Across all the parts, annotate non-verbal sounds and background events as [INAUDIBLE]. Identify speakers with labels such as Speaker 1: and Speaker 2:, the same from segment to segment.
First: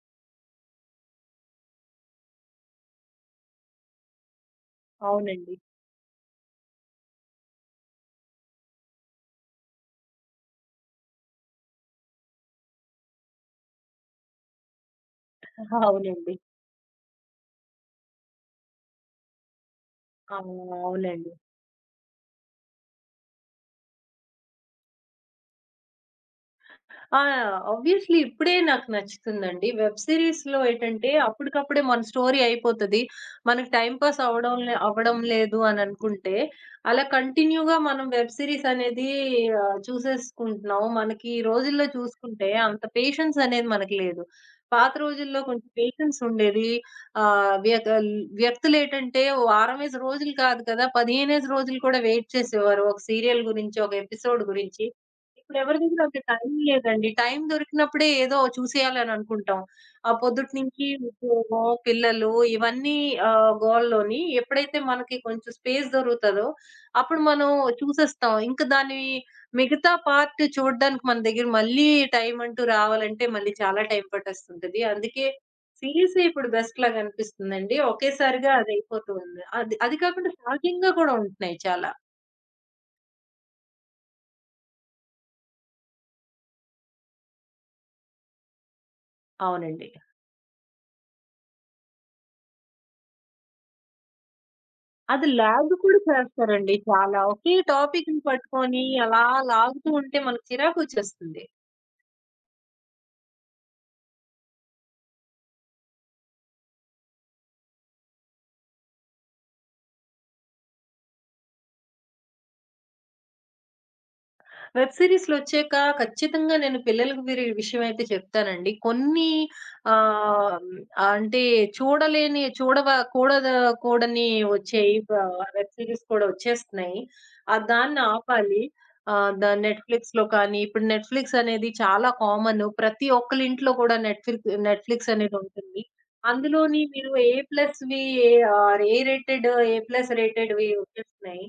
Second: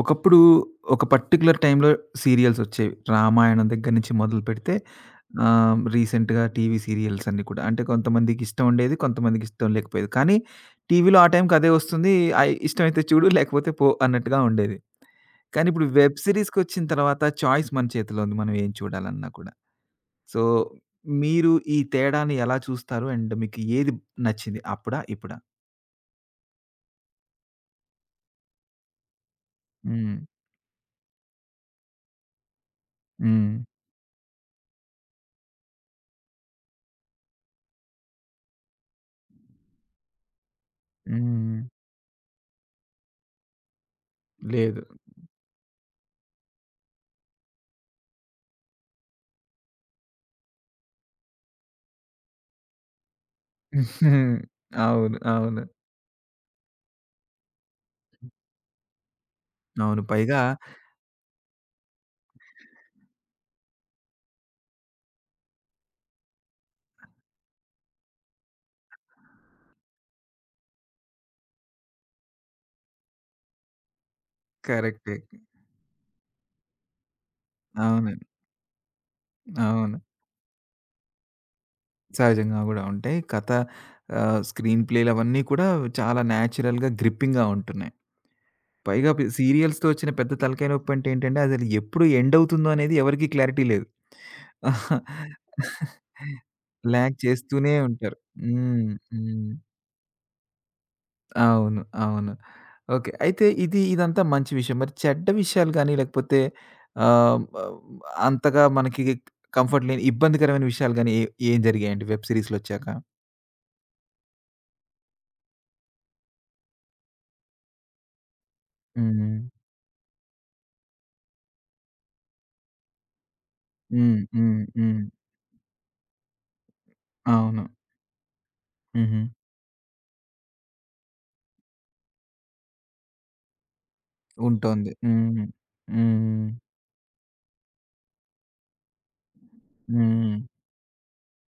Speaker 1: ఒకప్పుడు ఒక పర్టిక్యులర్ టైంలో సీరియల్సొచ్చేవి. 'రామాయణం' దగ్గర నుంచి మొదలుపెడితే
Speaker 2: అవునండి.
Speaker 1: రీసెంట్‌గా టీవీ సీరియల్స్ అన్నీ కూడా. అంటే కొంతమందికిష్టం ఉండేది, కొంతమందికి ఇష్టం లేకపోయేది. కానీ టీవీలో ఆ టైంకి అదే వస్తుంది. ఇష్టమైతే చూడు లేకపోతే పో అన్నట్టుగా ఉండేది. కానీ ఇప్పుడు వెబ్
Speaker 2: అవునండి.
Speaker 1: సీరీస్‌కొచ్చిన తర్వాత చాయిస్ మన చేతిలో ఉంది. మనం ఏం చూడాలన్నా కూడా.
Speaker 2: ఆ!
Speaker 1: సో,
Speaker 2: అవునండి.
Speaker 1: మీరు ఈ తేడాని ఎలా చూస్తారు? అండ్ మీకు ఏది నచ్చింది? అప్పుడా? ఇప్పుడా?
Speaker 2: ఆ! ఆబ్వియస్‌లీ ఇప్పుడే నాకు నచ్చుతుందండి. వెబ్
Speaker 1: హ్మ్.
Speaker 2: సీరీస్‌లో ఏటంటే అప్పటికప్పుడే మన స్టోరీ అయిపోతది.
Speaker 1: హ్మ్.
Speaker 2: మనకు టైమ్ పాస్ అవ్వడం లేదు అని అనుకుంటే, అలా కంటిన్యూ‌గా మనం వెబ్ సీరీస్ అనేది చూసేసుకుంటున్నాం. మనకి ఈ
Speaker 1: హ్మ్.
Speaker 2: రోజుల్లో చూసుకుంటే అంత పేషెన్స్ అనేది మనకు లేదు.
Speaker 1: లేదు.
Speaker 2: పాత రోజుల్లో కొంచెం పేషెన్స్ ఉండేది. ఆహ్, వ్యక వ్యక్తులేటంటే వారమేసి రోజులు కాదు కదా! 15 రోజులు కూడా వెయిట్ చేసేవారు ఒక సీరియల్ గురించి, ఒక ఎపిసోడ్
Speaker 1: [LAUGHS]
Speaker 2: గురించి.
Speaker 1: అవును. అవును.
Speaker 2: ఇప్పుడెవరి దగ్గర అంత టైం లేదండి. టైం దొరికినప్పుడే ఏదో చూసేయాలని అనుకుంటాం.
Speaker 1: అవును.
Speaker 2: ఆ
Speaker 1: పైగా
Speaker 2: పొద్దుటి నుంచి ఉద్యోగం, పిల్లలు ఇవన్నీ గోలలోని ఎప్పుడైతే మనకి కొంచెం స్పేస్ దొరుకుతదో, అప్పుడు మనం చూసేస్తాం. ఇంక దాని మిగతా పార్ట్ చూడడానికి మన దగ్గర మళ్ళీ టైం అంటూ రావాలంటే మళ్ళీ చాలా టైం పట్టేస్తుంటది.
Speaker 1: కరెక్టే.
Speaker 2: అందుకే సీరీసే ఇప్పుడు బెస్ట్ లాగా అనిపిస్తుందండి.
Speaker 1: అవును.
Speaker 2: ఒకేసారిగా అదయిపోతూ ఉంది. అది అది
Speaker 1: అవును.
Speaker 2: కాకుండా షాకింగ్‌గా కూడా ఉంటున్నాయి చాలా.
Speaker 1: సహజంగా గూడా ఉంటాయి. స్క్రీన్ ప్లేలవన్నీ కూడా చాలా న్యాచురల్‌గా, గ్రిప్పింగ్‌గా ఉంటున్నాయి. పైగా సీరియల్స్‌తో
Speaker 2: అవునండి.
Speaker 1: వచ్చిన పెద్ద తలకాయ నొప్పంటే ఏంటంటే, అసలు ఎప్పుడు ఎండ్ అవుతుందో అనేది ఎవరికీ క్లారిటీ లేదు.
Speaker 2: అది లాగ్ కూడా
Speaker 1: [LAUGHS]
Speaker 2: చేస్తారండి
Speaker 1: లాగ్
Speaker 2: చాలా. ఒకే
Speaker 1: చేస్తూనే ఉంటారు.
Speaker 2: టాపిక్‌ని పట్టుకొని
Speaker 1: హ్మ్.
Speaker 2: అలా
Speaker 1: హ్మ్.
Speaker 2: లాగుతూ ఉంటే మనకు చిరాకొచ్చేస్తుంది.
Speaker 1: అవును. అవును. ఓకే. అయితే ఇదంతా మంచి విషయం. మరి చెడ్డ విషయాలు గాని, లేకపోతే ఆహ్, ఆహ్, అంతగా మనకి కంఫర్ట్ లేని ఇబ్బందికరమైన విషయాలు గాని, ఏం జరిగాయండి వెబ్ సీరీస్‌లొచ్చాక?
Speaker 2: వెబ్ సీరీస్‌లొచ్చాక ఖచ్చితంగా నేను పిల్లలకి వీరి విషయమైతే చెప్తానండి. కొన్ని
Speaker 1: హ్మ్.
Speaker 2: ఆహ్, అంటే చూడలేని చూడవ కూడద
Speaker 1: హ్మ్.
Speaker 2: కూడని
Speaker 1: హ్మ్.
Speaker 2: వచ్చేయి
Speaker 1: హ్మ్.
Speaker 2: బ వెబ్ సీరీస్ కూడా వచ్చేస్తున్నాయి.
Speaker 1: అవును.
Speaker 2: దాన్ని ఆపాలి.
Speaker 1: హుహు.
Speaker 2: ఆహ్, ద నెట్‌ఫ్లిక్స్‌లో కానీ ఇప్పుడు నెట్‌ఫ్లిక్స్ అనేది చాలా కామన్. ప్రతి ఒక్కళ్ళ ఇంట్లో కూడా నెట్‌ఫ్లిక్
Speaker 1: ఉంటుంది.
Speaker 2: నెట్‌ఫ్లిక్స్
Speaker 1: హ్మ్.
Speaker 2: అనేదుంటుంది.
Speaker 1: హ్మ్.
Speaker 2: అందులోని మీరు ఏ ప్లస్‌వి or A rated, A plus
Speaker 1: హ్మ్.
Speaker 2: రేటెడ్‌వి వచ్చేస్తున్నాయి.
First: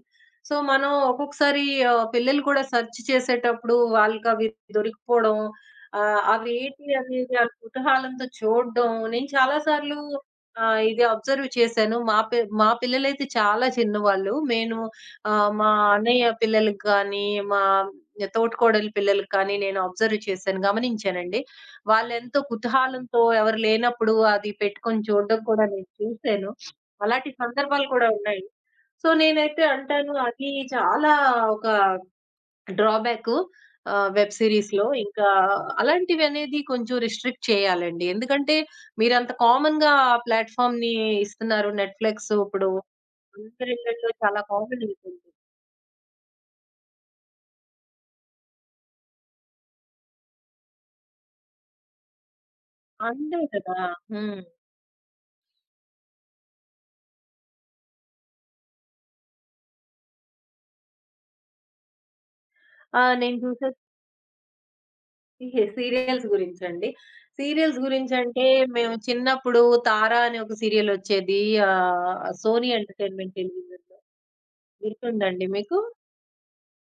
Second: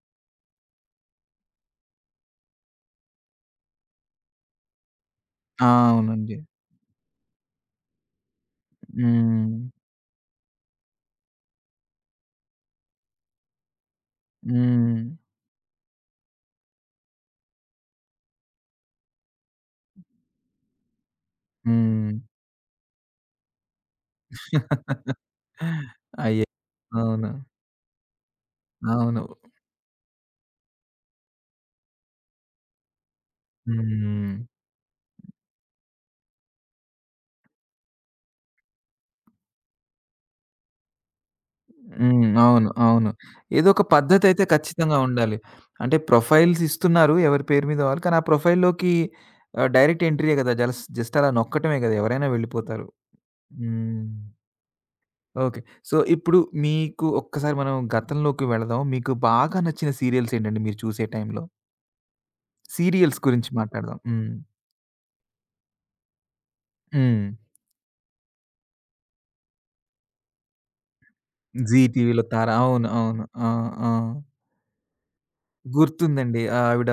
Speaker 2: సో, మనం ఒక్కొక్కసారి పిల్లలు కూడా సెర్చ్ చేసేటప్పుడు వాళ్ళకవి దొరికిపోవడం,
Speaker 1: ఆ! అవునండి.
Speaker 2: అవేంటి అనేది ఆళ్ళు కుతూహలంతో చూడడం. నేను
Speaker 1: హ్మ్.
Speaker 2: చాలా సార్లు ఇది అబ్జర్వ్ చేశాను. మా పిల్లలైతే చాలా చిన్నవాళ్ళు. నేను
Speaker 1: హ్మ్.
Speaker 2: మా అన్నయ్య పిల్లలకి గానీ, మా తోటికోడలి పిల్లలకి కానీ నేను అబ్జర్వ్ చేశాను, గమనించానండి.
Speaker 1: హ్మ్.
Speaker 2: వాళ్ళెంతో కుతూహలంతో ఎవరు లేనప్పుడు
Speaker 1: అయ్యో!
Speaker 2: అది పెట్టుకొని
Speaker 1: [LAUGHS]
Speaker 2: చూడడం కూడా నేను చూసాను.
Speaker 1: అవును.
Speaker 2: అలాంటి సందర్భాలు కూడా ఉన్నాయి. సో,
Speaker 1: అవును.
Speaker 2: నేనైతే అంటాను అది చాలా ఒక డ్రాబ్యాకు వెబ్
Speaker 1: హ్మ్.
Speaker 2: సీరీస్‌లో. ఇంకా అలాంటివనేది కొంచెం రిస్ట్రిక్ట్ చేయాలండి. ఎందుకంటే మీరంత కామన్‌గా ఆ ప్లాట్‌ఫార్మ్‌ని ఇస్తున్నారు.
Speaker 1: హ్మ్.
Speaker 2: నెట్‌ఫ్లిక్స్
Speaker 1: అవును.
Speaker 2: ఇప్పుడు
Speaker 1: అవును. ఏదో
Speaker 2: అందరి
Speaker 1: ఒక
Speaker 2: ఇళ్లల్లో చాలా
Speaker 1: పద్ధతయితే
Speaker 2: కామన్
Speaker 1: ఖచ్చితంగా
Speaker 2: అయిపోయింది.
Speaker 1: ఉండాలి. అంటే ప్రొఫైల్స్ ఇస్తున్నారు ఎవరి పేరు మీద వాళ్ళు. కానీ ఆ ప్రొఫైల్‌లోకి డైరెక్ట్ ఎంట్రీయే కదా! జస్ట్ అలా నొక్కటమే కదా! ఎవరైనా వెళ్ళిపోతారు.
Speaker 2: అంతే కదా!
Speaker 1: హ్మ్.
Speaker 2: హ్మ్.
Speaker 1: ఓకే. సో, ఇప్పుడు మీకు ఒక్కసారి మనం గతంలోకి వెళదాం. మీకు బాగా నచ్చిన సీరియల్స్ ఏంటండి మీరు చూసే టైంలో?
Speaker 2: ఆ!
Speaker 1: సీరియల్స్
Speaker 2: నేను
Speaker 1: గురించి
Speaker 2: చూసే
Speaker 1: మాట్లాడదాం. హ్మ్.
Speaker 2: సీ సీరియల్స్ గురించండి.
Speaker 1: హ్మ్.
Speaker 2: సీరియల్స్ గురించంటే మేము చిన్నప్పుడు 'తార' అనే ఒక సీరియల్ ఒచ్చేది,
Speaker 1: జీ టీవీలో 'తార'.
Speaker 2: సోనీ
Speaker 1: అవును. అవును.
Speaker 2: ఎంటర్‌టైన్‌మెంట్
Speaker 1: ఆ! ఆ!
Speaker 2: టెలివిజన్‌లో. గుర్తుందాండి మీకు?
Speaker 1: గుర్తుందండి. ఆవిడ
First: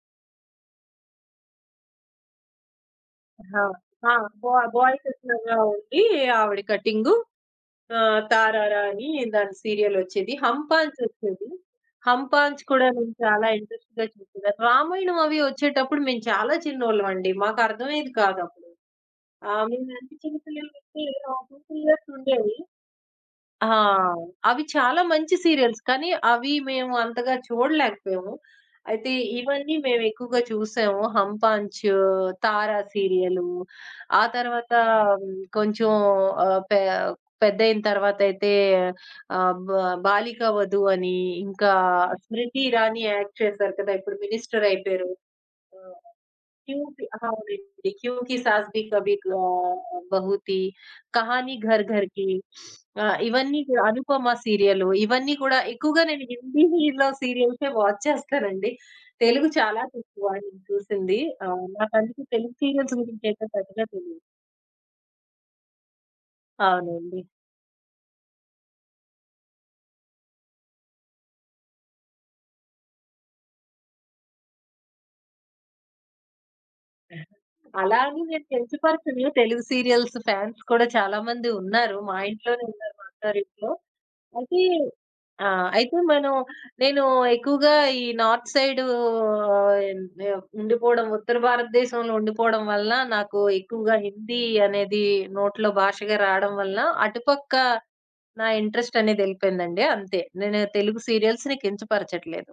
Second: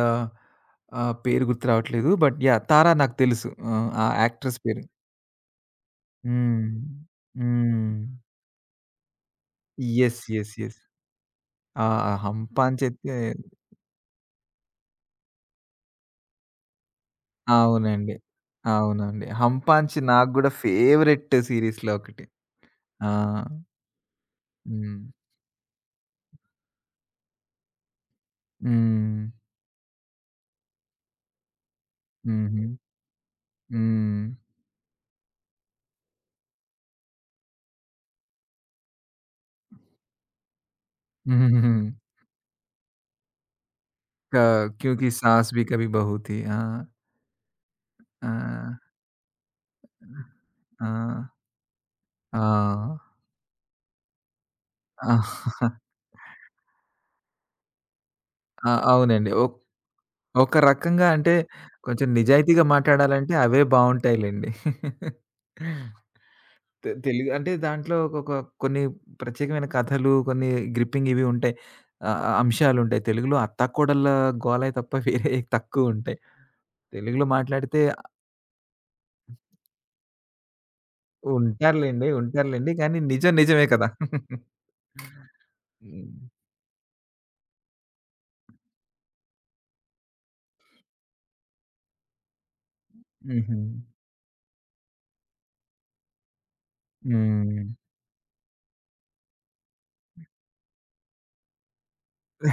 Speaker 1: ఆహ్, పేరు గుర్తు రావట్లేదు. But yeah! 'తారా' నాకు తెలుసు.
Speaker 2: ఆ!
Speaker 1: ఆ
Speaker 2: ఆ!
Speaker 1: యాక్ట్రెస్ పేరు.
Speaker 2: బాయ్ కట్లర్‌లా ఉండి ఆవిడ
Speaker 1: హ్మ్.
Speaker 2: కటింగు.
Speaker 1: హ్మ్.
Speaker 2: 'తారారా' అని దాని
Speaker 1: యెస్.
Speaker 2: సీరియలొచ్చేది.
Speaker 1: యెస్. యెస్.
Speaker 2: 'హంపాంచ్' వచ్చేది.
Speaker 1: ఆ!
Speaker 2: 'హంపాంచ్'
Speaker 1: 'హంపాంచ్'
Speaker 2: కూడా నేను
Speaker 1: అయితే
Speaker 2: చాలా ఇంట్రెస్ట్‌గా చూసేదాన్ని. రామాయణం అవి వచ్చేటప్పుడు మేము చాలా చిన్నోళ్ళమండి. మాకు అర్థమయ్యేది
Speaker 1: అవునండి.
Speaker 2: కాదప్పుడు.
Speaker 1: అవునండి.
Speaker 2: ఆ! మేము
Speaker 1: 'హంపాంచ్'
Speaker 2: అంటే
Speaker 1: నాకు
Speaker 2: చిన్న
Speaker 1: గూడా
Speaker 2: పిల్లలమైతే,
Speaker 1: ఫేవరెట్
Speaker 2: ఆ 2, 3
Speaker 1: సీరీస్‌లో
Speaker 2: ఇయర్స్
Speaker 1: ఒకటి.
Speaker 2: ఉండేవి.
Speaker 1: ఆ!
Speaker 2: ఆ! అవి
Speaker 1: హ్మ్.
Speaker 2: చాలా మంచి సీరియల్స్. కానీ అవి మేము అంతగా చూడలేకపోయాము. అయితే
Speaker 1: హ్మ్.
Speaker 2: ఇవన్నీ మేము ఎక్కువగా చూసాము. 'హమ్ పాంచ్',
Speaker 1: హుహు.
Speaker 2: 'తారా' సీరియలు. ఆ
Speaker 1: హ్మ్.
Speaker 2: తర్వాత హ్మ్, కొంచెం ఆహ్, పె పెద్దయిన తర్వాతయితే ఆహ్, బ 'బాలిక వధు' అని, ఇంకా 'స్మృతి ఇరానీ' యాక్ట్ చేశారు కదా! ఇప్పుడు
Speaker 1: క
Speaker 2: మినిస్టర్
Speaker 1: 'క్యూంకి
Speaker 2: అయిపోయారు.
Speaker 1: సాస్ భీ
Speaker 2: अ,
Speaker 1: కభీ బహూ థీ'. ఆ!
Speaker 2: क्यों की हाँ, ऑलरेडी, क्यों
Speaker 1: ఆ!
Speaker 2: की सास भी कभी बहू थी.
Speaker 1: ఆ!
Speaker 2: కహాని ఘర్ ఘర్ కి,
Speaker 1: ఆ!
Speaker 2: ఇవన్నీ కూడా 'అనుపమ' సీరియలు ఇవన్నీ కూడా
Speaker 1: ఆ!
Speaker 2: ఎక్కువగా నేను హిందీలో సీరియల్సే వాచ్
Speaker 1: ఆ!
Speaker 2: చేస్తానండి.
Speaker 1: అవునండి.
Speaker 2: తెలుగు చాలా తక్కువ
Speaker 1: ఒక
Speaker 2: నేను
Speaker 1: రకంగా
Speaker 2: చూసింది.
Speaker 1: అంటే కొంచెం
Speaker 2: నాకందుకు తెలుగు
Speaker 1: నిజాయితీగా
Speaker 2: సీరియల్స్ గురించి
Speaker 1: మాట్లాడాలంటే
Speaker 2: అయితే
Speaker 1: అవే
Speaker 2: పెద్దగా తెలీదు.
Speaker 1: బావుంటాయిలెండి.
Speaker 2: అవునండి.
Speaker 1: తెలుగు అంటే దాంట్లో కొన్ని ప్రత్యేకమైన కథలు, కొన్ని గ్రిప్పింగ్ ఇవి ఉంటాయి. ఆహ్, ఆహ్, అంశాలుంటాయి. తెలుగులో అత్తాకోడళ్ళ గోలే తప్ప వేరే తక్కువుంటాయి. తెలుగులో మాట్లాడితే
Speaker 2: అలా అని నేను కించపరచను. తెలుగు సీరియల్స్ ఫ్యాన్స్ కూడా చాలా మంది ఉన్నారు.
Speaker 1: ఉంటారులెండి.
Speaker 2: మా ఇంట్లోనే
Speaker 1: ఉంటారులెండి.
Speaker 2: ఉన్నారు,
Speaker 1: కానీ
Speaker 2: మా
Speaker 1: నిజమే
Speaker 2: అత్తారింట్లో.
Speaker 1: కదా!
Speaker 2: అయితే ఆ! అయితే
Speaker 1: హ్మ్.
Speaker 2: మనం, నేను ఎక్కువగా ఈ నార్త్ సైడు ఉండిపోవడం, ఉత్తర భారతదేశంలో ఉండిపోవడం వల్ల నాకు
Speaker 1: హుహు.
Speaker 2: ఎక్కువగా హిందీ అనేది నోట్లో భాషగా రావడం వల్ల అటుపక్క
Speaker 1: హ్మ్.
Speaker 2: నా ఇంట్రెస్ట్ అనేది ఎళ్ళిపోయిందండి అంతే. నేను తెలుగు సీరియల్స్‌ని కించపరచట్లేదు.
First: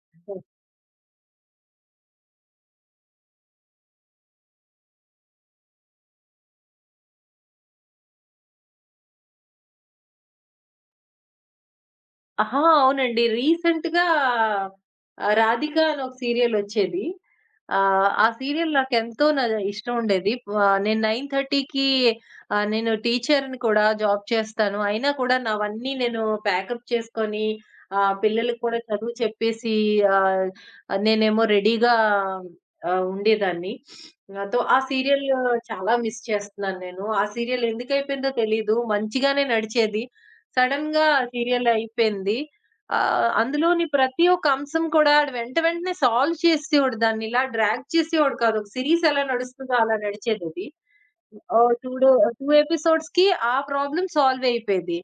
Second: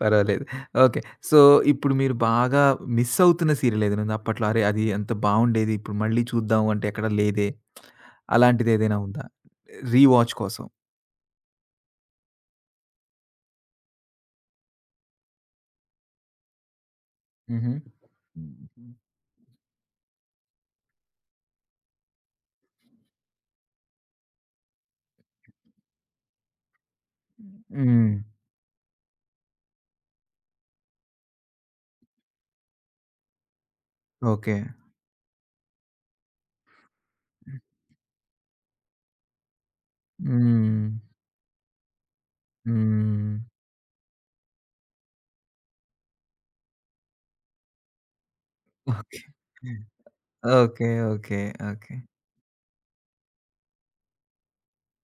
Speaker 1: పర్వాలేదు. ఓకే. సో, ఇప్పుడు మీరు బాగా మిస్ అవుతున్న సీరియల్ ఏదైనా ఉందా? అప్పట్లో అరే! అది ఎంత బావుండేది. ఇప్పుడు మళ్ళీ చూద్దాం అంటే ఎక్కడ లేదే. అలాంటిదేదైనా ఉందా? రీ వాచ్ కోసం.
Speaker 2: ఆహా! అవునండి. రీసెంట్‌గా 'రాధిక' అని ఒక సీరియలొచ్చేది.
Speaker 1: హుహు.
Speaker 2: ఆ సీరియల్ నాకెంతో నా ఇష్టం ఉండేది. నేను 9:30కి, నేను టీచర్‌ని కూడా, జాబ్ చేస్తాను. అయినా కూడా నావన్నీ నేను ప్యాకప్ చేసుకొని,
Speaker 1: హ్మ్.
Speaker 2: పిల్లలకి కూడా చదువు చెప్పేసి, ఆహ్, నేనేమో రెడీగా ఉండేదాన్ని.
Speaker 1: ఓకే.
Speaker 2: నాతో ఆ సీరియల్ చాలా మిస్ చేస్తున్నాను నేను. ఆ సీరియల్ ఎందుకైపోయిందో తెలీదు. మంచిగానే నడిచేది.
Speaker 1: హ్మ్.
Speaker 2: సడెన్‌గా సీరియల్ అయిపోయింది.
Speaker 1: హ్మ్.
Speaker 2: అందులోని ప్రతి ఒక్క అంశం కూడా ఆడు వెంట వెంటనే సాల్వ్ చేసేసేవాడు. దాన్ని ఇలా డ్రాగ్ చేసేవాడు కాదు. ఒక సీరీస్
Speaker 1: ఓకే.
Speaker 2: ఎలా నడుస్తుందో అలా నడిచేదది.
Speaker 1: ఓకే. ఓకే.
Speaker 2: ఆహ్,
Speaker 1: ఓకే.
Speaker 2: 2 డే 2 ఎపిసోడ్స్‌కి ఆ ప్రాబ్లమ్ సాల్వ్ అయిపోయేది.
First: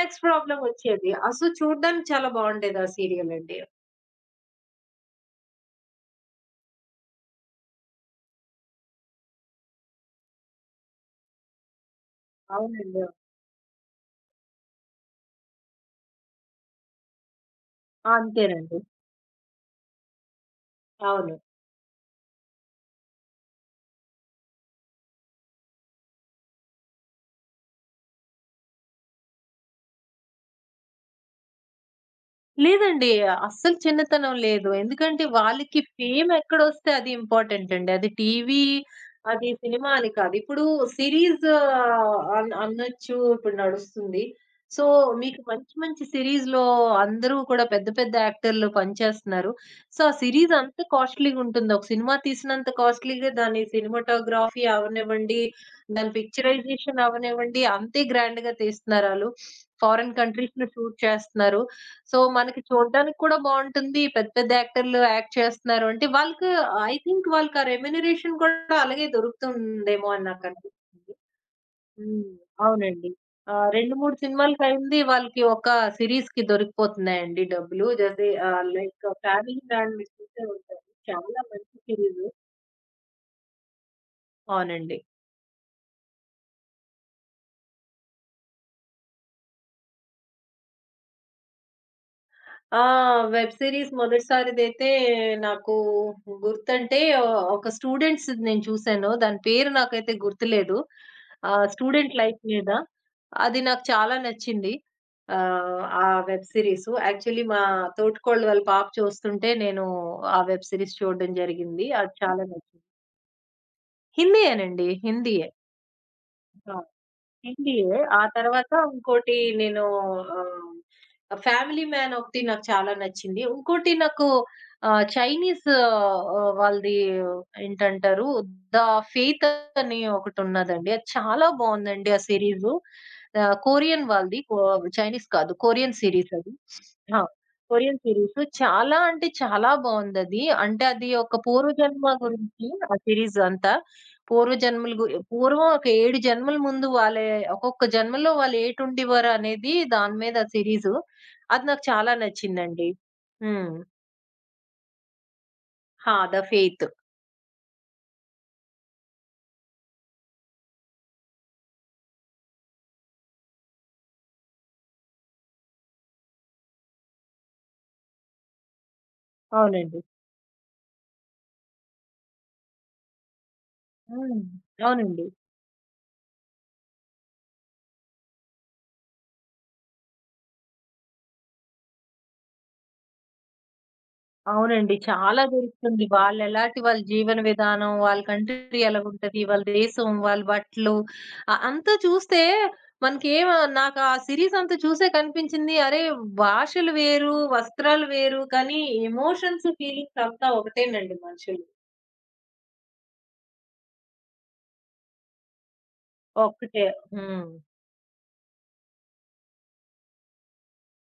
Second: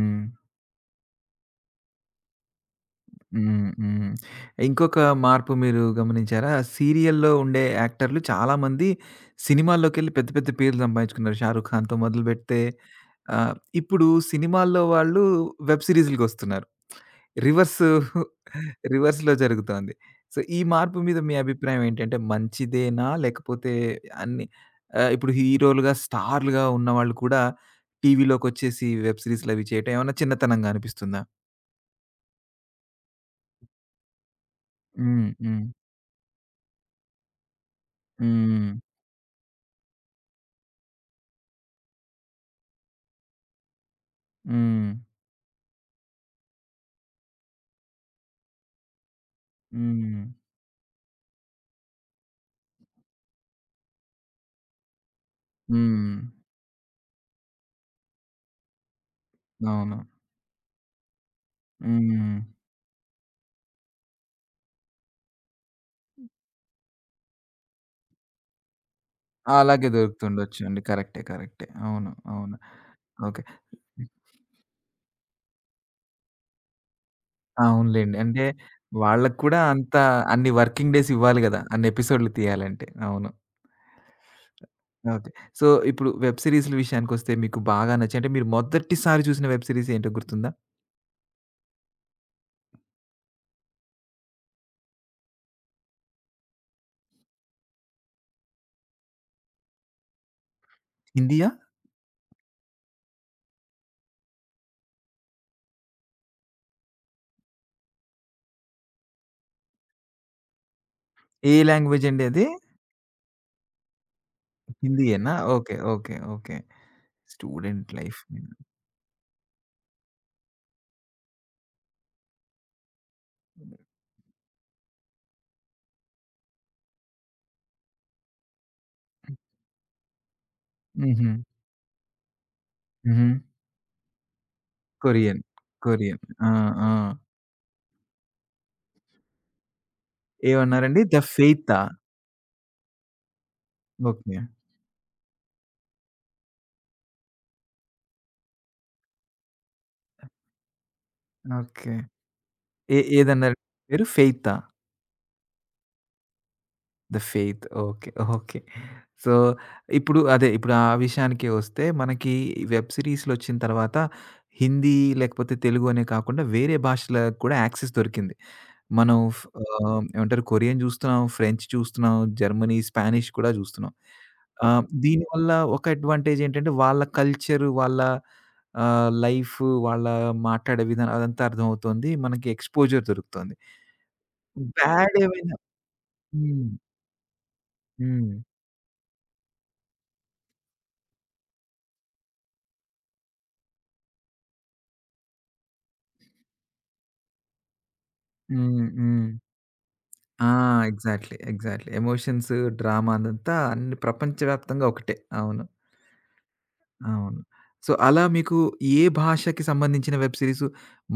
Speaker 2: నెక్స్ట్ ప్రాబ్లమ్ వచ్చేది. అసలు చూడడానికి చాలా బాగుండేది ఆ సీరియల్ అండి.
Speaker 1: హ్మ్. హ్మ్. ఇంకొక మార్పు మీరు గమనించారా? సీరియల్‌లో ఉండే యాక్టర్‌లు చాలామంది సినిమాల్లోకెళ్ళి పెద్ద పెద్ద పేర్లు సంపాదించుకున్నారు. 'షారుఖ్ ఖాన్‌తో' మొదలుపెడితే
Speaker 2: అవునండి.
Speaker 1: ఇప్పుడు సినిమాల్లో వాళ్ళు వెబ్ సీరీస్‌లకొస్తున్నారు. రివర్స్
Speaker 2: ఆ! అంతేనండి.
Speaker 1: రివర్స్‌లో జరుగుతోంది. సో, ఈ మార్పు మీద మీ
Speaker 2: అవును.
Speaker 1: అభిప్రాయం ఏంటంటే మంచిదేనా? లేకపోతే అన్ని ఇప్పుడు హీరోలుగా, స్టార్లుగా ఉన్నవాళ్ళు కూడా టీవీలోకొచ్చేసి వెబ్ సీరీస్‌లవి చేయటం ఏమన్నా చిన్నతనంగా అనిపిస్తుందా?
Speaker 2: లేదండి. అస్సలు చిన్నతనం లేదు. ఎందుకంటే
Speaker 1: హ్మ్. హ్మ్.
Speaker 2: వాళ్ళకి ఫేమ్ ఎక్కడొస్తే అది ఇంపార్టెంట్ అండి. అది టీవీ,
Speaker 1: హ్మ్.
Speaker 2: అది సినిమా అని కాదు. ఇప్పుడు సీరీస్ అనొచ్చు ఇప్పుడు నడుస్తుంది. సో,
Speaker 1: హ్మ్.
Speaker 2: మీకు మంచి మంచి సీరీస్‌లో అందరూ కూడా పెద్ద పెద్ద యాక్టర్లు పనిచేస్తున్నారు. సో, ఆ
Speaker 1: హ్మ్.
Speaker 2: సీరీస్ అంత కాస్ట్‌లీగా ఉంటుంది. ఒక సినిమా తీసినంత కాస్ట్‌లీగా దాని సినిమాటోగ్రఫీ అవ్వనివ్వండి, దాని
Speaker 1: హ్మ్.
Speaker 2: పిక్చరైజేషన్ అవ్వనివ్వండి, అంతే గ్రాండ్‌గా తీస్తున్నారు ఆళ్ళు.
Speaker 1: అవును.
Speaker 2: ఫారిన్ కంట్రీస్‌లో షూట్ చేస్తున్నారు. సో,
Speaker 1: హ్మ్.
Speaker 2: మనకి చూడడానికి కూడా బావుంటుంది. పెద్ద పెద్ద యాక్టర్‌లు యాక్ట్ చేస్తున్నారు అంటే వాళ్ళకి ఐ థింక్ వాళ్ళకి ఆ రెమ్యునరేషన్ కూడా అలాగే
Speaker 1: అలాగే
Speaker 2: దొరుకుతుందేమో అని నాకనిపిస్తుంది.
Speaker 1: దొరుకుతుండొచ్చండి. కరెక్టే. కరెక్టే. అవును.
Speaker 2: హ్మ్.
Speaker 1: అవును.
Speaker 2: అవునండి.
Speaker 1: ఓకే.
Speaker 2: 2, 3 సినిమాలకయింది వాళ్ళకి ఒక సీరీస్‌కి దొరికిపోతున్నాయండి డబ్బులు.
Speaker 1: అవునులెండి.
Speaker 2: జస్ట్
Speaker 1: అంటే
Speaker 2: లైక్
Speaker 1: వాళ్ళకి
Speaker 2: 'ఫ్యామిలీ
Speaker 1: కూడా అంత
Speaker 2: మాన్' మీరు చూసే
Speaker 1: అన్ని
Speaker 2: ఉంటారు.
Speaker 1: వర్కింగ్ డేస్
Speaker 2: చాలా
Speaker 1: ఇవ్వాలి గదా!
Speaker 2: మంచి
Speaker 1: అన్ని
Speaker 2: సీరీస్.
Speaker 1: ఎపిసోడ్‌లు తీయాలంటే. అవును.
Speaker 2: అవునండి.
Speaker 1: ఓకే. సో, ఇప్పుడు వెబ్ సీరీస్‌ల విషయానికొస్తే మీకు బాగా నచ్చి అంటే మీరు మొదటిసారి చూసిన వెబ్ సీరీస్ ఏంటో గుర్తుందా?
Speaker 2: ఆ! వెబ్ సీరీస్ మొదటిసారిదైతే నాకు గుర్తంటే ఒక స్టూడెంట్స్‌ది నేను చూసాను. దాని పేరు నాకైతే గుర్తులేదు.
Speaker 1: హిందీయా?
Speaker 2: స్టూడెంట్ లైఫ్ మీద. అది నాకు చాలా నచ్చింది. ఆ వెబ్ సీరీసు. యాక్చువల్లీ మా తోటికోడలు వాళ్ళ పాప చూస్తుంటే నేను ఆ వెబ్ సీరీస్ చూడడం
Speaker 1: ఏ
Speaker 2: జరిగింది.
Speaker 1: లాంగ్వేజ్
Speaker 2: అది
Speaker 1: అండి
Speaker 2: చాలా
Speaker 1: అది?
Speaker 2: నచ్చింది. హిందీయేనండి.
Speaker 1: హిందీయేనా?
Speaker 2: హిందీయే.
Speaker 1: Okay. Okay. Okay. Student
Speaker 2: NDA.
Speaker 1: Life.
Speaker 2: ఆ తర్వాత ఇంకోటి నేను 'ఫ్యామిలీ మ్యాన్' ఒకటి నాకు చాలా నచ్చింది. ఇంకోటి నాకు చైనీస్ వాళ్ళది ఏంటంటారు 'ద ఫెయిత్' అని ఒకటున్నదండి. అది
Speaker 1: హుహు.
Speaker 2: చాలా బావుందండి ఆ సీరీసు.
Speaker 1: హుహు.
Speaker 2: కొరియన్ వాళ్ళది. Chinese
Speaker 1: Korean.
Speaker 2: కాదు. Korean
Speaker 1: Korean.
Speaker 2: సీరీస్
Speaker 1: ఆ!
Speaker 2: అది.
Speaker 1: ఆ!
Speaker 2: ఆ! Korean series. చాలా, అంటే చాలా బావుందది. అంటే
Speaker 1: ఏమన్నారండి?
Speaker 2: అది
Speaker 1: ద
Speaker 2: ఒక
Speaker 1: ఫెయితా?
Speaker 2: పూర్వజన్మ గురించి ఆ సీరీస్ అంతా.
Speaker 1: ఓకే.
Speaker 2: పూర్వజన్మల గు పూర్వం ఒక 7 జన్మల ముందు వాళ్ళే ఒక్కొక్క జన్మలో వాళ్ళు ఏటుండేవారు అనేది దాని మీద సీరీసు. అది నాకు
Speaker 1: ఓకే.
Speaker 2: చాలా నచ్చిందండి.
Speaker 1: ఏదన్నారండి
Speaker 2: హ్మ్.
Speaker 1: పేరు? ఫెయితా?
Speaker 2: ఆ! 'The faith'
Speaker 1: the faith. Okay. Okay. So, ఇప్పుడు ఆ విషయానికే వస్తే మనకి వెబ్ సీరీస్‌లొచ్చిన తర్వాత హిందీ లేకపోతే తెలుగు అనే కాకుండా వేరే భాషలకు కూడా యాక్సెస్ దొరికింది. మనం ఫ్
Speaker 2: అవునండి.
Speaker 1: ఆహ్, ఏమంటారు కొరియన్ చూస్తున్నాం, ఫ్రెంచ్ చూస్తున్నాం, జర్మనీ, స్పానిష్ కూడా చూస్తున్నాం.
Speaker 2: హ్మ్. అవునండి.
Speaker 1: దీనివల్ల ఒక అడ్వాంటేజ్ ఏంటంటే వాళ్ళ కల్చర్, వాళ్ళ లైఫ్, వాళ్ళ మాట్లాడే విధానం అదంతా అర్థమవుతుంది. మనకి ఎక్స్‌పోజర్ దొరుకుతుంది.
Speaker 2: అవునండి.
Speaker 1: బ్యాడ్
Speaker 2: చాలా
Speaker 1: ఏమైనా
Speaker 2: దొరుకుతుంది.
Speaker 1: హ్మ్.
Speaker 2: వాళ్ళెలాటి, వాళ్ళ జీవన విధానం, వాళ్ళ
Speaker 1: హ్మ్.
Speaker 2: కంట్రీ ఎలాగుంటది, వాళ్ళ దేశం, వాళ్ళ బట్టలు అంతా చూస్తే మనకేం, నాకు ఆ సీరీస్ అంతా చూసే కనిపించింది. అరే! భాషలు వేరు, వస్త్రాలు వేరు, కానీ
Speaker 1: హ్మ్. హ్మ్.
Speaker 2: ఎమోషన్స్, ఫీలింగ్స్
Speaker 1: ఆ!
Speaker 2: అంతా ఒకటేనండి
Speaker 1: ఎగ్జాక్ట్‌లీ.
Speaker 2: మనుషులు.
Speaker 1: ఎగ్జాక్ట్‌లీ. ఎమోషన్స్, డ్రామా అదంతా అన్ని ప్రపంచవ్యాప్తంగా ఒకటే. అవును.
Speaker 2: ఒక్కటే.
Speaker 1: అవును.
Speaker 2: హ్మ్.
Speaker 1: సో, అలా మీకు ఏ భాషకి సంబంధించిన వెబ్ సీరీస్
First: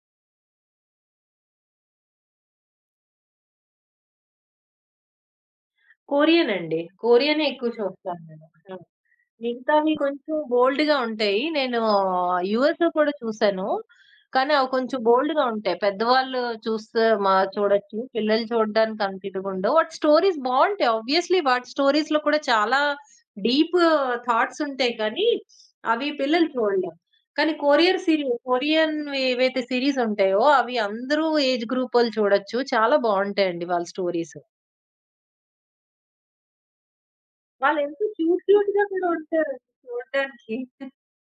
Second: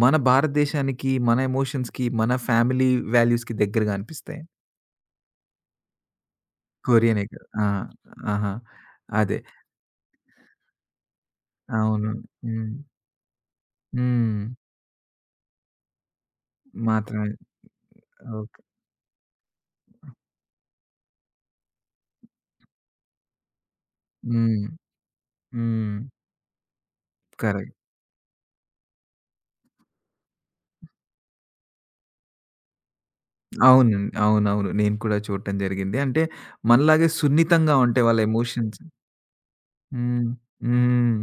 Speaker 1: మన భారతదేశానికి, మన ఎమోషన్స్‌కి, మన ఫ్యామిలీ వాల్యూస్‌కి దగ్గరగా అనిపిస్తాయి?
Speaker 2: కొరియన్ అండి.
Speaker 1: కొరియనే కదా!
Speaker 2: కొరియనే
Speaker 1: ఆ!
Speaker 2: ఎక్కువ చూస్తాను నేను.
Speaker 1: ఆహా!
Speaker 2: ఆ!
Speaker 1: అదే.
Speaker 2: మిగతావి కొంచెం బోల్డ్‌గా ఉంటాయి. నేను
Speaker 1: అవును. హ్మ్.
Speaker 2: యూఎస్‌లో కూడా చూసాను.
Speaker 1: హ్మ్.
Speaker 2: కానీ అవి కొంచెం బోల్డ్‌గా ఉంటాయి. పెద్దవాళ్ళు చూస్తే
Speaker 1: మాత్రమే.
Speaker 2: మా చూడొచ్చు. పిల్లలు
Speaker 1: ఓకే.
Speaker 2: చూడడానికి అంత ఇదిగా ఉండవు. వాటి స్టోరీస్ బావుంటాయి. ఆబ్వియస్‌లీ వాటి స్టోరీస్‌లో కూడా చాలా డీప్ థాట్స్
Speaker 1: హ్మ్.
Speaker 2: ఉంటాయి కానీ,
Speaker 1: హ్మ్.
Speaker 2: అవి పిల్లలు చూడలేరు. కానీ
Speaker 1: కరెక్ట్.
Speaker 2: కొరియర్ సీరియల్, కొరియన్‌వి ఏవైతే సీరీస్ ఉంటాయో అవి అందరూ ఏజ్ గ్రూప్ వాళ్ళు చూడొచ్చు. చాలా బావుంటాయండి వాళ్ళ
Speaker 1: అవునండి.
Speaker 2: స్టోరీస్.
Speaker 1: అవునవును. నేను కూడా చూడటం జరిగింది. అంటే మనలాగే సున్నితంగా
Speaker 2: వాళ్ళు ఎంత
Speaker 1: ఉంటాయి వాళ్ళ
Speaker 2: క్యూట్
Speaker 1: ఎమోషన్స్.
Speaker 2: క్యూట్‌గా కూడా ఉంటారండి
Speaker 1: హ్మ్.
Speaker 2: చూడడానికి.
Speaker 1: హ్మ్.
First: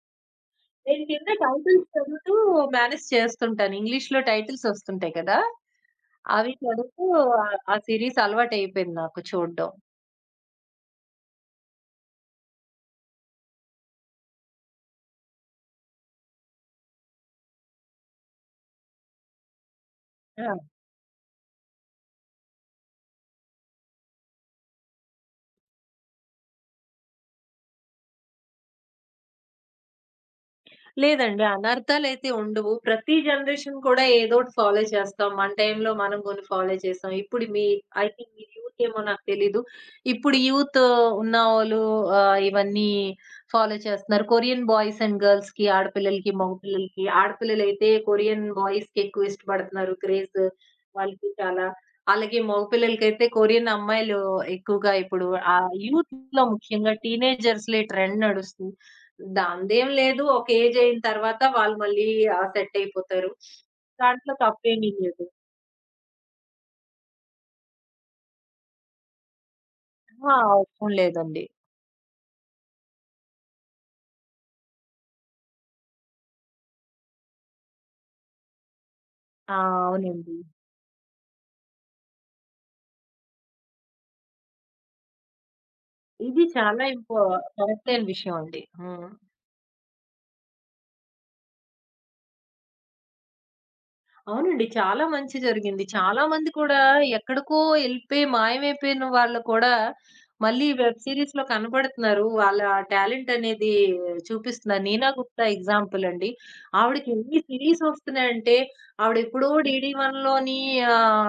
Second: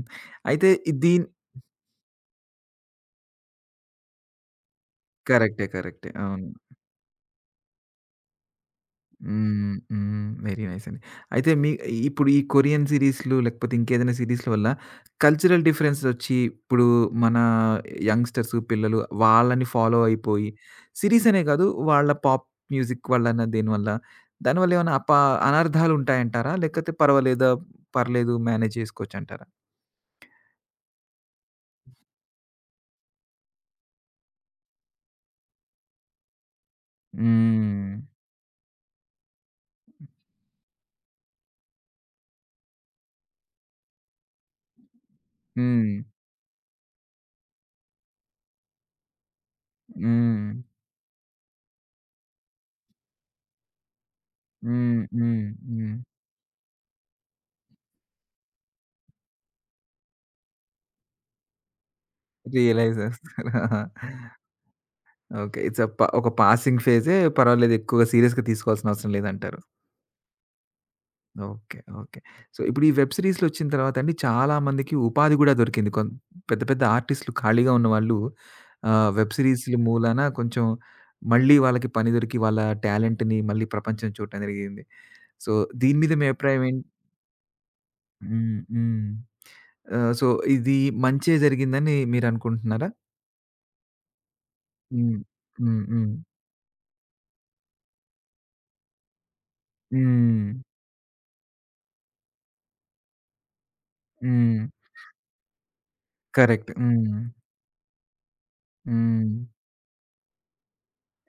Speaker 1: అయితే ఇ
Speaker 2: నేను
Speaker 1: దీన్
Speaker 2: కింద టైటిల్స్ చదువుతూ మేనేజ్ చేస్తుంటాను. ఇంగ్లీష్‌లో టైటిల్స్ వస్తుంటాయి కదా!
Speaker 1: కరెక్టే. కరెక్టే. అవును.
Speaker 2: అవి చదువుతూ ఆ ఆ సీరీస్ అలవాటయిపోయింది నాకు చూడడం.
Speaker 1: హ్మ్. హ్మ్. వెరీ నైస్ అండి. అయితే మీ ఇప్పుడు ఈ కొరియన్ సీరీస్‌లు లేకపోతే ఇంకేదైనా సీరీస్‌ల వల్ల కల్చరల్ డిఫరెన్సొచ్చి ఇప్పుడు మన యంగ్‌స్టర్స్ పిల్లలు వాళ్ళని ఫాలో
Speaker 2: ఆ!
Speaker 1: అయిపోయి సీరీస్ అనే కాదు వాళ్ళ పాప్ మ్యూజిక్ వల్లన దేనివల్ల దానివల్ల ఏమైనా అనర్థాలుంటాయంటారా? లేకపోతే పర్వాలేదా పర్లేదు మేనేజ్ చేసుకోవచ్చంటారా?
Speaker 2: లేదండి. అనర్థాలైతే ఉండవు. ప్రతి జనరేషన్ కూడా ఏదోటి ఫాలో చేస్తాం. మన టైంలో మనం కొన్ని ఫాలో చేసాం. ఇప్పుడు మీ
Speaker 1: హ్మ్.
Speaker 2: ఐ థింక్ మీ యూత్ ఏమో నాకు తెలీదు. ఇప్పుడు యూత్ ఉన్నవోళ్ళు ఇవన్నీ ఫాలో చేస్తున్నారు. కొరియన్ బాయ్స్ అండ్ గర్ల్స్‌కి,
Speaker 1: హ్మ్.
Speaker 2: ఆడపిల్లలకి, మగపిల్లలకి, ఆడపిల్లలైతే కొరియన్ బాయ్స్‌కి ఎక్కువ ఇష్టపడుతున్నారు. క్రేజ్
Speaker 1: హ్మ్.
Speaker 2: వాళ్ళకి చాలా. అలాగే మగపిల్లలకైతే కొరియన్ అమ్మాయిలు ఎక్కువగా
Speaker 1: హ్మ్.
Speaker 2: ఇప్పుడు
Speaker 1: హ్మ్.
Speaker 2: ఆ
Speaker 1: హ్మ్.
Speaker 2: యూత్‌లో ముఖ్యంగా టీనేజర్స్‌లో ఈ ట్రెండ్ నడుస్తుంది. దాందేం లేదు. ఒక ఏజ్ అయిన తర్వాత వాళ్ళు మళ్ళీ సెట్
Speaker 1: రియలైజ్
Speaker 2: అయిపోతారు.
Speaker 1: చేస్తారు. ఆహా!
Speaker 2: దాంట్లో తప్పేమీ లేదు.
Speaker 1: ఓకే. ఇట్స్ ఎ ప ఒక పాసింగ్ ఫేజే పర్వాలేదు ఎక్కువగా సీరియస్‌గా తీసుకోవాల్సిన అవసరం లేదంటారు.
Speaker 2: ఆ! అవసరం లేదండి.
Speaker 1: ఓకే. ఓకే. సో, ఇప్పుడు ఈ వెబ్ సీరీస్‌లొచ్చిన తర్వాత అండి చాలా మందికి ఉపాధి గూడా దొరికింది. పెద్ద పెద్ద ఆర్టిస్ట్‌లు ఖాళీగా ఉన్నవాళ్ళు వెబ్
Speaker 2: ఆ!
Speaker 1: సీరీస్‌ల మూలాన
Speaker 2: అవునండి.
Speaker 1: కొంచెం మళ్ళీ వాళ్ళకి పని దొరికి వాళ్ళ టాలెంట్‌ని మళ్ళీ ప్రపంచం చూడటం జరిగింది. సో, దీని మీద మీ
Speaker 2: ఇది
Speaker 1: అభిప్రాయం ఏంటి?
Speaker 2: చాలా కరెక్ట్ అయిన విషయం
Speaker 1: హ్మ్.
Speaker 2: అండి.
Speaker 1: హ్మ్.
Speaker 2: హ్మ్.
Speaker 1: సో, ఇది మంచే జరిగిందని మీరనుకుంటున్నారా?
Speaker 2: అవునండి. చాలా
Speaker 1: హ్మ్.
Speaker 2: మంచి
Speaker 1: హ్మ్.
Speaker 2: జరిగింది.
Speaker 1: హ్మ్.
Speaker 2: చాలా మంది కూడా ఎక్కడికో ఎళ్ళిపోయి మాయమైపోయిన వాళ్ళు కూడా
Speaker 1: హ్మ్.
Speaker 2: మళ్ళీ ఈ వెబ్ సీరీస్‌లో కనపడుతున్నారు. వాళ్ళ టాలెంట్ అనేది
Speaker 1: హ్మ్.
Speaker 2: చూపిస్తున్నారు. 'నీనా గుప్తా' ఎగ్జాంపుల్ అండి.
Speaker 1: కరెక్ట్.
Speaker 2: ఆవిడకి
Speaker 1: హ్మ్.
Speaker 2: ఎన్ని సీరీస్ వస్తున్నాయంటే,
Speaker 1: హ్మ్.
Speaker 2: ఆవిడెప్పుడో 'డీడీ వన్‌లోని'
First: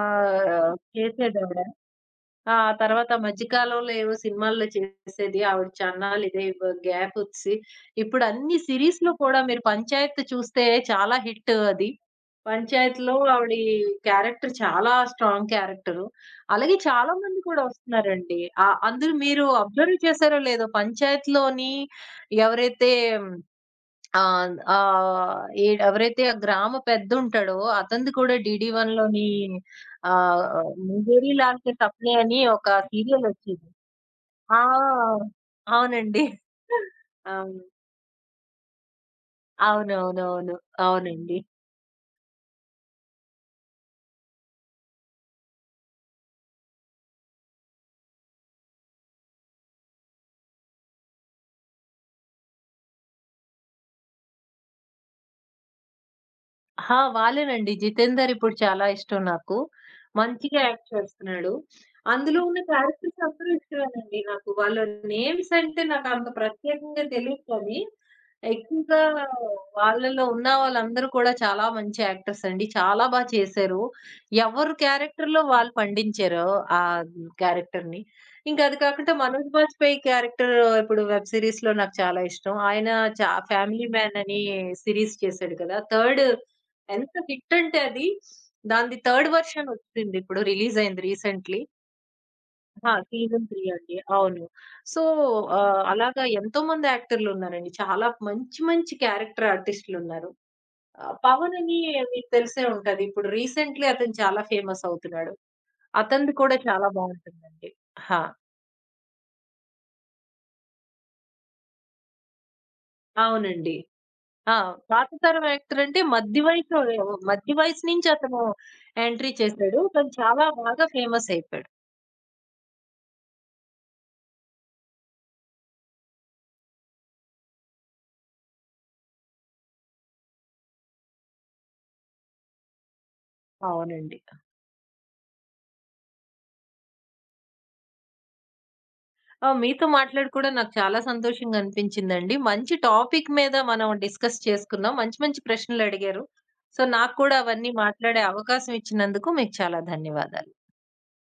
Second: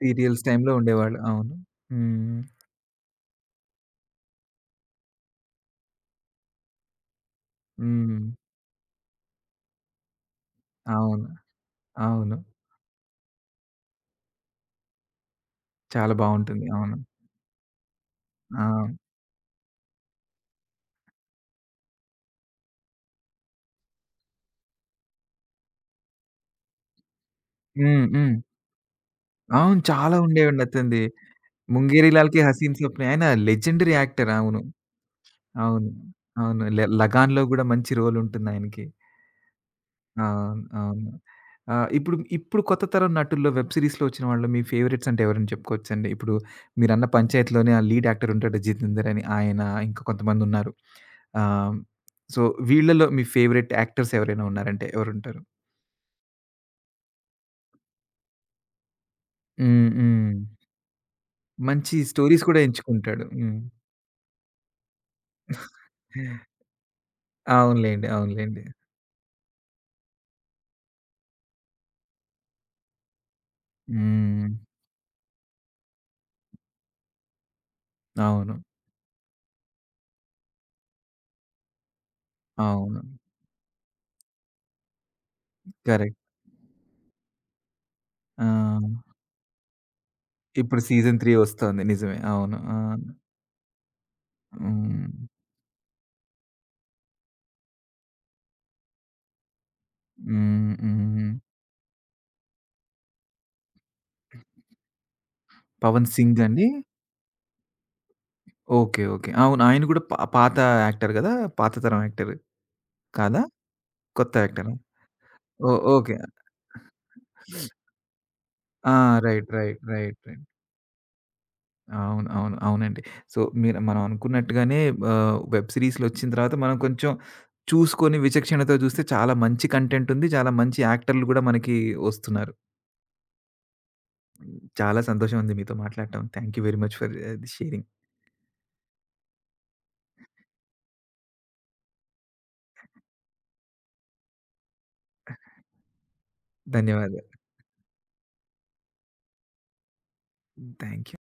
Speaker 1: సీరియల్స్ టైమ్‌లో ఉండేవాళ్ళు. అవును.
Speaker 2: చేసేదావిడ.
Speaker 1: హ్మ్.
Speaker 2: ఆ! తర్వాత మధ్యకాలంలో ఏవో సినిమాల్లో చేసేది. ఆవిడ చన్నాలిదే గ్యాపొచ్చి,
Speaker 1: హ్మ్.
Speaker 2: ఇప్పుడు అన్ని సిరీస్‌లో కూడా మీరు 'పంచాయత్' చూస్తే, చాలా
Speaker 1: అవును.
Speaker 2: హిట్ అది.
Speaker 1: అవును.
Speaker 2: 'పంచాయత్‌లో' ఆవిడి క్యారెక్టర్ చాలా స్ట్రాంగ్ క్యారెక్టరు.
Speaker 1: చాలా బావుంటుంది.
Speaker 2: అలాగే
Speaker 1: అవును.
Speaker 2: చాలా మంది కూడా వస్తున్నారండి.
Speaker 1: ఆ!
Speaker 2: అందులో మీరు అబ్జర్వ్ చేశారో లేదో 'పంచాయత్‌లోని' ఎవరైతే ఆ! ఈడ ఎవరైతే ఆ గ్రామ పెద్దుంటాడో
Speaker 1: హ్మ్.
Speaker 2: అతనిది కూడా
Speaker 1: హ్మ్.
Speaker 2: 'డీడీ వన్‌లోని'
Speaker 1: అవును. చాలా
Speaker 2: ఆహ్,
Speaker 1: ఉండేవండి అతనిది.
Speaker 2: 'ముంగేరి లాల్కే
Speaker 1: 'ముంగేరి
Speaker 2: సప్నే'
Speaker 1: లాల్‌కి
Speaker 2: అని ఒక
Speaker 1: హసీన్ సప్నే'. ఆయన
Speaker 2: సీరియలొచ్చేది.
Speaker 1: Legendary actor.
Speaker 2: ఆ!
Speaker 1: అవును. అవును.
Speaker 2: అవునండి.
Speaker 1: అవును. 'లగాన్‌లో'
Speaker 2: అవును.
Speaker 1: గూడా మంచి రోల్ ఉంటుందాయనకి.
Speaker 2: అవునవునవును.
Speaker 1: అవును. అవును.
Speaker 2: అవునండి.
Speaker 1: ఆహ్, ఇప్పుడు ఇప్పుడు కొత్త తరం నటుల్లో వెబ్ సీరీస్‌లో వచ్చిన వాళ్ళు మీ ఫేవరెట్స్ అంటే ఎవరని చెప్పుకోవచ్చండి? ఇప్పుడు మీరన్న 'పంచాయత్‌లోనే' ఆ లీడ్ యాక్టర్ ఉంటాడు 'జితేందర్' అని ఆయన ఇంకా కొంతమందున్నారు. ఆహ్, సో, వీళ్ళలో మీ ఫేవరెట్ యాక్టర్స్ ఎవరైనా ఉన్నారంటే ఎవరుంటారు?
Speaker 2: ఆ! వాళ్ళేనండి. 'జితేందర్' ఇప్పుడు చాలా ఇష్టం నాకు.
Speaker 1: హ్మ్. హ్మ్.
Speaker 2: మంచిగా యాక్ట్ చేస్తున్నాడు.
Speaker 1: మంచి
Speaker 2: అందులో
Speaker 1: స్టోరీస్ కూడా
Speaker 2: ఉన్న క్యారెక్టర్స్
Speaker 1: ఎంచుకుంటాడు.
Speaker 2: అందరూ
Speaker 1: హ్మ్.
Speaker 2: ఇష్టమేనండి నాకు. వాళ్ళ నేమ్స్ అంటే నాకంత ప్రత్యేకంగా తెలీదు కానీ,
Speaker 1: అవునులెండి. అవునులెండి.
Speaker 2: ఎక్కువగా వాళ్ళలో ఉన్న వాళ్ళందరూ కూడా చాలా మంచి యాక్టర్స్ అండి. చాలా బా చేశారు.
Speaker 1: హ్మ్.
Speaker 2: ఎవరు క్యారెక్టర్‌లో వాళ్ళు పండించారో ఆ క్యారెక్టర్‌ని.
Speaker 1: అవును.
Speaker 2: ఇంకా అది కాకుండా మనోజ్ బాజ్పేయి క్యారెక్టర్ ఇప్పుడు వెబ్ సీరీస్‌లో నాకు చాలా ఇష్టం. ఆయన
Speaker 1: అవును.
Speaker 2: 'ఫ్యామిలీ మ్యాన్' అని సీరీస్ చేశాడు కదా!
Speaker 1: కరెక్ట్.
Speaker 2: థర్డ్, ఎంత హిట్ అంటే అది,
Speaker 1: ఆ!
Speaker 2: దానిది థర్డ్ వెర్షన్ వచ్చింది. ఇప్పుడు రిలీజ్
Speaker 1: ఇప్పుడు
Speaker 2: అయింది
Speaker 1: సీజన్ 3
Speaker 2: రీసెంట్‌లీ.
Speaker 1: వస్తోంది. నిజమే. అవును. ఆ!
Speaker 2: ఆ! సీజన్ 3 అండి. అవును. సో,
Speaker 1: హ్మ్.
Speaker 2: అలాగా ఎంతోమంది యాక్టర్‌లున్నారండి. చాలా మంచి, మంచి క్యారెక్టర్ ఆర్టిస్ట్‌లున్నారు.
Speaker 1: హ్మ్. హ్మ్.
Speaker 2: 'పవన్' అని మీకు తెలిసే ఉంటది. ఇప్పుడు రీసెంట్‌లీ అతను చాలా ఫేమస్ అవుతున్నాడు.
Speaker 1: 'పవన్
Speaker 2: అతనిది
Speaker 1: సింగ్'
Speaker 2: కూడా
Speaker 1: అండి?
Speaker 2: చాలా బావుంటుందండి. హా!
Speaker 1: ఓకే. ఓకే. అవును. ఆయన కూడా పాత యాక్టర్ గదా! పాత తరం యాక్టర్ కాదా?
Speaker 2: అవునండి.
Speaker 1: కొత్త
Speaker 2: ఆ!
Speaker 1: యాక్టరా?
Speaker 2: పాత తరం
Speaker 1: ఓహ్!
Speaker 2: యాక్టర్ అంటే
Speaker 1: ఓకే.
Speaker 2: మధ్య వయసు, మధ్య వయసు నుంచి అతను
Speaker 1: ఆ!
Speaker 2: Entry
Speaker 1: right.
Speaker 2: చేశాడు.
Speaker 1: రైట్.
Speaker 2: తను
Speaker 1: రైట్. రైట్.
Speaker 2: చాలా బాగా ఫేమస్ అయిపోయాడు.
Speaker 1: అవును. అవును. అవునండి. సో, మీరు మనం అనుకున్నట్టుగానే వెబ్ సీరీస్‌లొచ్చిన తర్వాత మనం కొంచెం చూసుకొని విచక్షణతో చూస్తే చాలా మంచి కంటెంట్ ఉంది. చాలా మంచి యాక్టర్లు గూడా మనకి వస్తున్నారు.
Speaker 2: అవునండి.
Speaker 1: చాలా సంతోషం ఉంది మీతో మాట్లాడటం. Thank you very much for sharing.
Speaker 2: ఆ! మీతో మాట్లాడి కూడా నాకు చాలా సంతోషంగా అనిపించిందండి. మంచి టాపిక్ మీద మనం డిస్కస్ చేసుకున్నాం. మంచి మంచి ప్రశ్నలడిగారు. సో, నాకు
Speaker 1: ధన్యవాదాలు.
Speaker 2: కూడా అవన్నీ మాట్లాడే అవకాశం ఇచ్చినందుకు మీకు చాలా ధన్యవాదాలు.
Speaker 1: Thank you.